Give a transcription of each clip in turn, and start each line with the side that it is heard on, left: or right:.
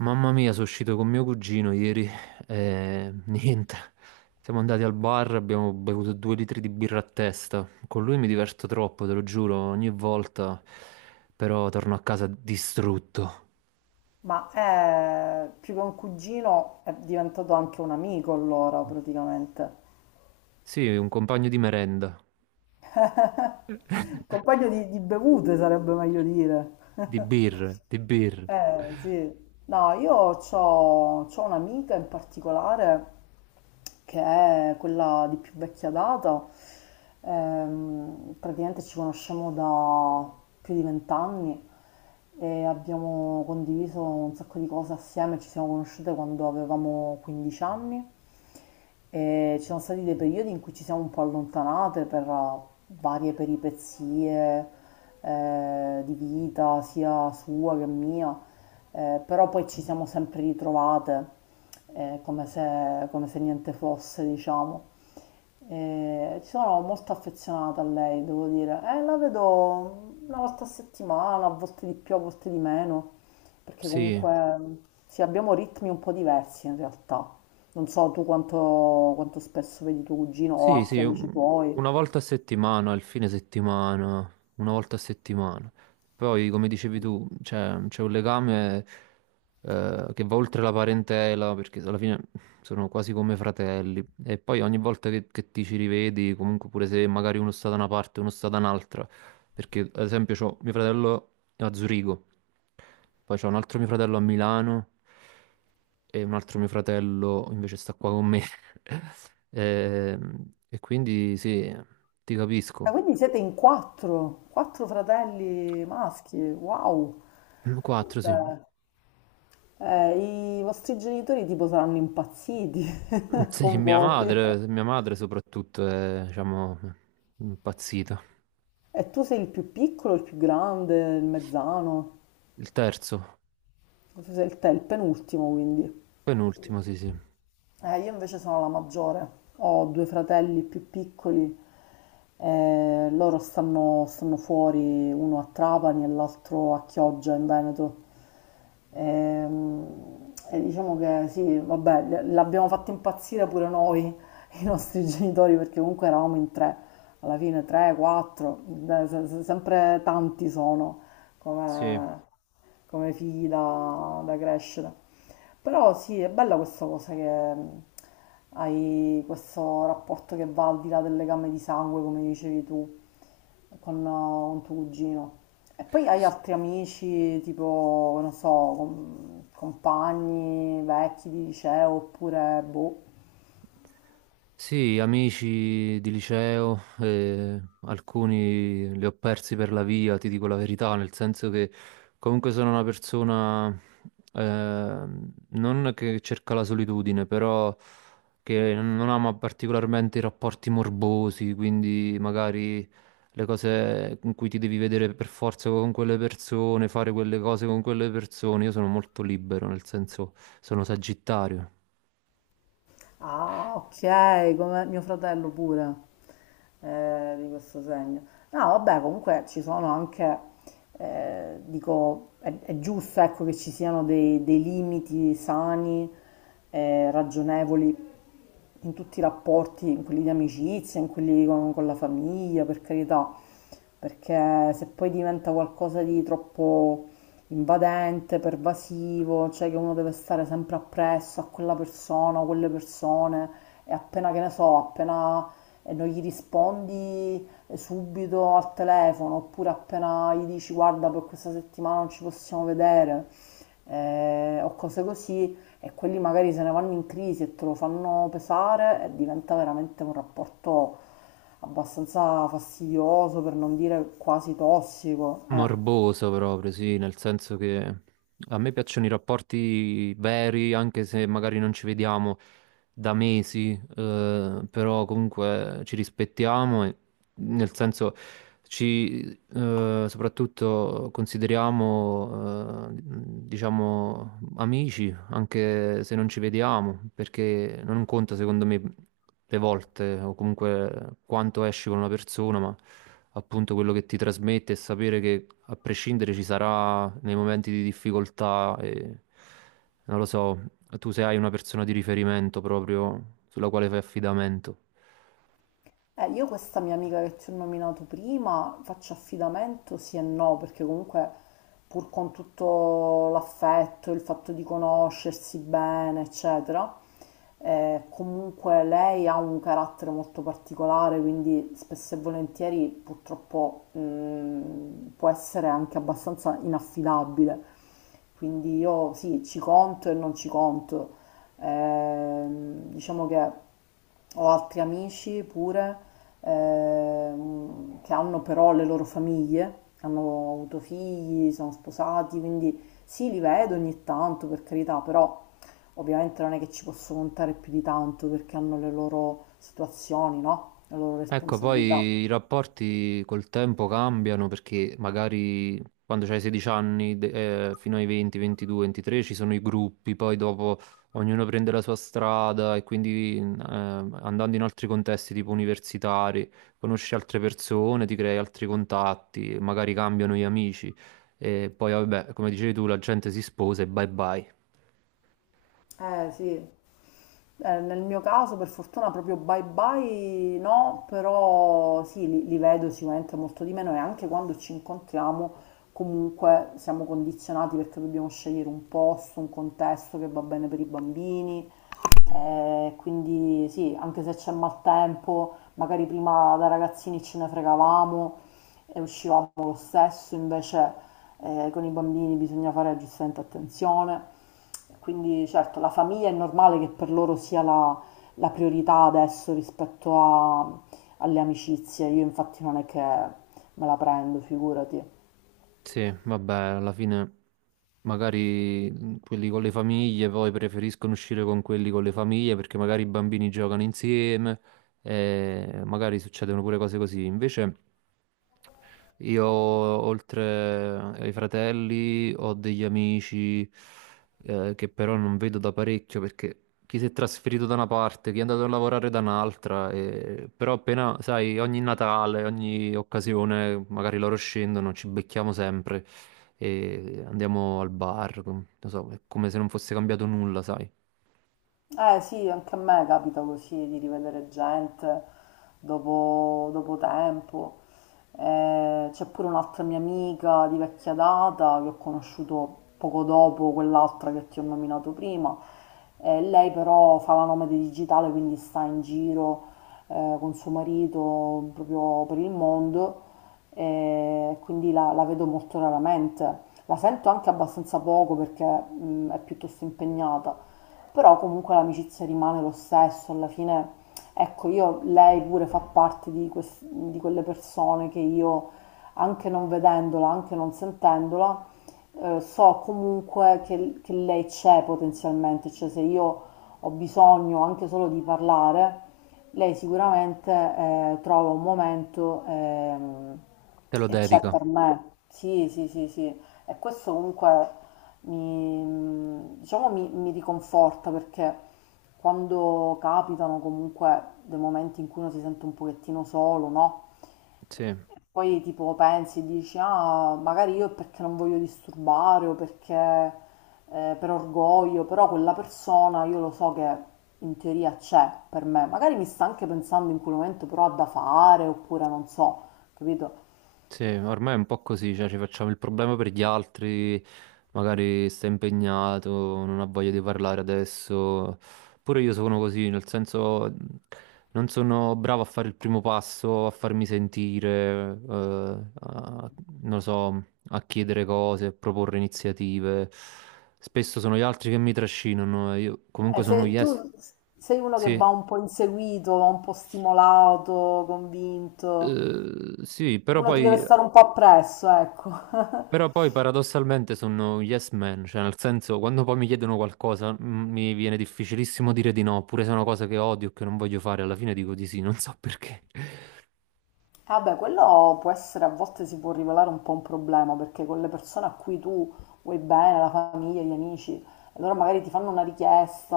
right: Mamma mia, sono uscito con mio cugino ieri e niente. Siamo andati al bar, abbiamo bevuto due litri di birra a testa. Con lui mi diverto troppo, te lo giuro, ogni volta, però torno a casa distrutto.
left: Ma è più che un cugino, è diventato anche un amico allora, praticamente.
right: Sì, un compagno di merenda,
left: Compagno di bevute sarebbe meglio dire.
right: di birre, di birre.
left: Eh sì, no, io ho un'amica in particolare che è quella di più vecchia data, praticamente ci conosciamo da più di vent'anni e abbiamo condiviso un sacco di cose assieme, ci siamo conosciute quando avevamo 15 anni e ci sono stati dei periodi in cui ci siamo un po' allontanate per varie peripezie di vita, sia sua che mia, però poi ci siamo sempre ritrovate come se niente fosse, diciamo. Sono molto affezionata a lei, devo dire. La vedo una volta a settimana, a volte di più, a volte di meno, perché
right: Sì,
left: comunque sì, abbiamo ritmi un po' diversi in realtà. Non so tu quanto spesso vedi tuo cugino o
right: sì,
left: altri amici tuoi.
right: una volta a settimana, il fine settimana, una volta a settimana. Poi, come dicevi tu, c'è un legame, che va oltre la parentela, perché alla fine sono quasi come fratelli. E poi ogni volta che ti ci rivedi, comunque pure se magari uno sta da una parte e uno sta da un'altra, perché ad esempio c'ho mio fratello a Zurigo, poi c'ho un altro mio fratello a Milano e un altro mio fratello invece sta qua con me. E quindi sì, ti
left: Ah,
right: capisco.
left: quindi siete in quattro, quattro fratelli maschi, wow.
right: Quattro, sì.
left: Cioè, i vostri genitori tipo saranno impazziti
right: Sì,
left: con voi.
right: mia madre soprattutto è, diciamo, impazzita.
left: E tu sei il più piccolo, il più grande, il mezzano.
right: Il terzo,
left: Tu sei te, il penultimo, quindi.
right: penultimo, sì, sì.
left: Io invece sono la maggiore, ho due fratelli più piccoli, loro stanno fuori, uno a Trapani e l'altro a Chioggia in Veneto. Ehm, E, diciamo che sì, vabbè, l'abbiamo fatto impazzire pure noi, i nostri genitori, perché comunque eravamo in tre, alla fine tre, quattro, sempre tanti sono
right: Sì.
left: come, come figli da crescere. Però sì, è bella questa cosa che hai questo rapporto che va al di là del legame di sangue, come dicevi tu, con tuo cugino. E poi hai
right: Sì.
left: altri amici, tipo, non so, compagni vecchi di liceo, oppure boh.
right: Sì, amici di liceo, alcuni li ho persi per la via, ti dico la verità, nel senso che comunque sono una persona, eh, non che cerca la solitudine, però che non ama particolarmente i rapporti morbosi, quindi magari le cose in cui ti devi vedere per forza con quelle persone, fare quelle cose con quelle persone. Io sono molto libero, nel senso sono sagittario.
left: Ah, ok, come mio fratello pure, di questo segno. No, vabbè, comunque ci sono anche, dico, è giusto, ecco, che ci siano dei limiti sani, ragionevoli in tutti i rapporti, in quelli di amicizia, in quelli con la famiglia, per carità, perché se poi diventa qualcosa di troppo invadente, pervasivo, cioè che uno deve stare sempre appresso a quella persona o quelle persone e appena che ne so, appena non gli rispondi subito al telefono, oppure appena gli dici guarda per questa settimana non ci possiamo vedere o cose così, e quelli magari se ne vanno in crisi e te lo fanno pesare, e diventa veramente un rapporto abbastanza fastidioso, per non dire quasi tossico. Eh.
right: Morboso proprio, sì, nel senso che a me piacciono i rapporti veri, anche se magari non ci vediamo da mesi, però comunque ci rispettiamo e, nel senso, ci soprattutto consideriamo, diciamo, amici anche se non ci vediamo, perché non conta secondo me le volte o comunque quanto esci con una persona, ma appunto quello che ti trasmette e sapere che a prescindere ci sarà nei momenti di difficoltà e non lo so, tu se hai una persona di riferimento proprio sulla quale fai affidamento.
left: Io questa mia amica che ti ho nominato prima, faccio affidamento sì e no, perché comunque pur con tutto l'affetto, il fatto di conoscersi bene, eccetera, comunque lei ha un carattere molto particolare, quindi spesso e volentieri purtroppo può essere anche abbastanza inaffidabile. Quindi io sì, ci conto e non ci conto. Diciamo che ho altri amici pure che hanno però le loro famiglie, hanno avuto figli, sono sposati, quindi sì, li vedo ogni tanto per carità, però ovviamente non è che ci posso contare più di tanto perché hanno le loro situazioni, no? Le loro
right: Ecco,
left: responsabilità.
right: poi i rapporti col tempo cambiano perché magari quando c'hai 16 anni, fino ai 20, 22, 23 ci sono i gruppi, poi dopo ognuno prende la sua strada e quindi andando in altri contesti tipo universitari, conosci altre persone, ti crei altri contatti, magari cambiano gli amici e poi vabbè, come dicevi tu, la gente si sposa e bye bye.
left: Eh sì, eh, nel mio caso, per fortuna, proprio bye bye no, però sì, li vedo sicuramente molto di meno, e anche quando ci incontriamo, comunque siamo condizionati perché dobbiamo scegliere un posto, un contesto che va bene per i bambini. Quindi sì, anche se c'è maltempo, magari prima da ragazzini ce ne fregavamo e uscivamo lo stesso, invece con i bambini bisogna fare giustamente attenzione. Quindi certo, la famiglia è normale che per loro sia la priorità adesso rispetto alle amicizie. Io infatti non è che me la prendo, figurati.
right: Sì, vabbè, alla fine magari quelli con le famiglie poi preferiscono uscire con quelli con le famiglie perché magari i bambini giocano insieme e magari succedono pure cose così. Invece io, oltre ai fratelli, ho degli amici, che però non vedo da parecchio perché chi si è trasferito da una parte, chi è andato a lavorare da un'altra, però appena, sai, ogni Natale, ogni occasione, magari loro scendono, ci becchiamo sempre e andiamo al bar, non so, è come se non fosse cambiato nulla, sai.
left: Eh sì, anche a me capita così di rivedere gente dopo tempo. C'è pure un'altra mia amica di vecchia data che ho conosciuto poco dopo quell'altra che ti ho nominato prima. Lei però fa la nomade digitale, quindi sta in giro con suo marito proprio per il mondo, e quindi la vedo molto raramente. La sento anche abbastanza poco perché è piuttosto impegnata, però comunque l'amicizia rimane lo stesso, alla fine, ecco, io, lei pure fa parte di quelle persone che io, anche non vedendola, anche non sentendola, so comunque che lei c'è potenzialmente, cioè se io ho bisogno anche solo di parlare, lei sicuramente trova un momento
right: Te lo
left: e c'è
right: dedica,
left: per me. Sì, sì, sì, sì. E questo comunque diciamo, mi riconforta perché quando capitano comunque dei momenti in cui uno si sente un pochettino solo, no?
right: sì.
left: E poi tipo pensi, e dici, ah, magari io è perché non voglio disturbare o perché per orgoglio, però quella persona io lo so che in teoria c'è per me. Magari mi sta anche pensando in quel momento, però ha da fare oppure non so, capito?
right: Sì, ormai è un po' così, cioè ci facciamo il problema per gli altri, magari sta impegnato, non ha voglia di parlare adesso. Pure io sono così, nel senso non sono bravo a fare il primo passo, a farmi sentire, a- non lo so, a chiedere cose, a proporre iniziative. Spesso sono gli altri che mi trascinano, e io comunque
left: Se
right: sono
left: tu
right: yes.
left: sei uno che
right: Sì.
left: va un po' inseguito, va un po' stimolato, convinto,
right: Eh, sì, però
left: uno ti deve
right: poi
left: stare un po' appresso, ecco.
right: Però poi paradossalmente sono un yes man, cioè nel senso quando poi mi chiedono qualcosa, mi viene difficilissimo dire di no, pure se è una cosa che odio, che non voglio fare, alla fine dico di sì, non so perché.
left: Vabbè, quello può essere, a volte si può rivelare un po' un problema, perché con le persone a cui tu vuoi bene, la famiglia, gli amici, allora magari ti fanno una richiesta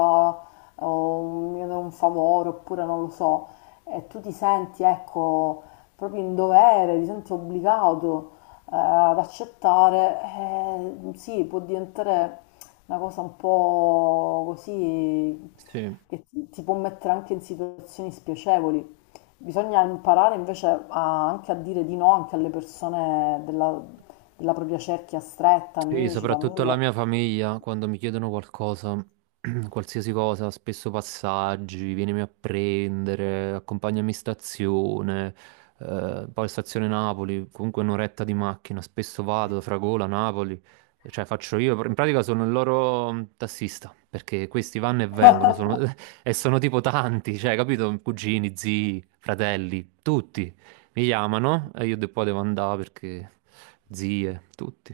left: o un, mi chiedono un favore, oppure non lo so, e tu ti senti, ecco, proprio in dovere, ti senti obbligato ad accettare, sì, può diventare una cosa un po' così
right: Sì.
left: che ti può mettere anche in situazioni spiacevoli. Bisogna imparare invece anche a dire di no anche alle persone della propria cerchia stretta,
right: Sì,
left: amici,
right: soprattutto la
left: famiglia.
right: mia famiglia, quando mi chiedono qualcosa, qualsiasi cosa, spesso passaggi, vienimi a prendere, accompagnami in stazione, poi stazione Napoli, comunque un'oretta di macchina, spesso vado, da Fragola, Napoli, cioè faccio io, in pratica sono il loro, tassista, perché questi vanno e vengono, sono- e sono tipo tanti, cioè, capito? Cugini, zii, fratelli, tutti mi chiamano e io poi devo andare perché zie, tutti.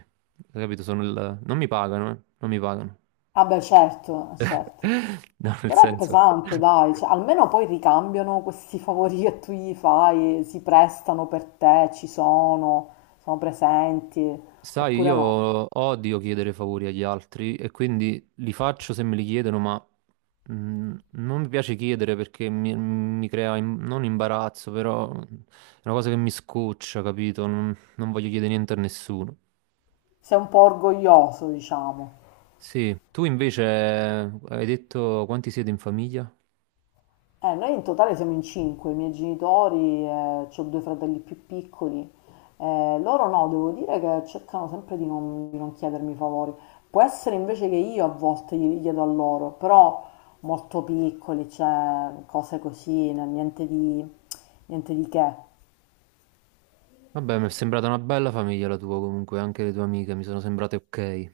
right: Hai capito? Sono il... Non mi pagano, eh? Non mi pagano.
left: Ah beh, certo, certo.
right: No, nel
left: Però è
right: senso...
left: pesante, dai, cioè, almeno poi ricambiano questi favori che tu gli fai, si prestano per te, ci sono, sono presenti,
right: Sai,
left: oppure
right: io
left: no.
right: odio chiedere favori agli altri e quindi li faccio se me li chiedono, ma mm, non mi piace chiedere perché mi crea non imbarazzo, però è una cosa che mi scoccia, capito? Non voglio chiedere niente a nessuno.
left: Sei un po' orgoglioso, diciamo.
right: Sì, tu invece, hai detto quanti siete in famiglia?
left: Noi in totale siamo in 5, i miei genitori, ho due fratelli più piccoli. Loro no, devo dire che cercano sempre di non chiedermi favori. Può essere invece che io a volte glieli chiedo a loro, però molto piccoli, cioè cose così, niente niente di che.
right: Vabbè, mi è sembrata una bella famiglia la tua comunque, anche le tue amiche mi sono sembrate ok.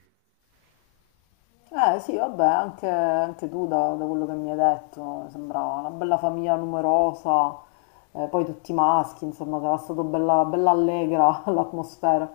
left: Eh sì, vabbè, anche, anche tu da quello che mi hai detto, sembrava una bella famiglia numerosa, poi tutti maschi, insomma, sarà stato bella allegra l'atmosfera.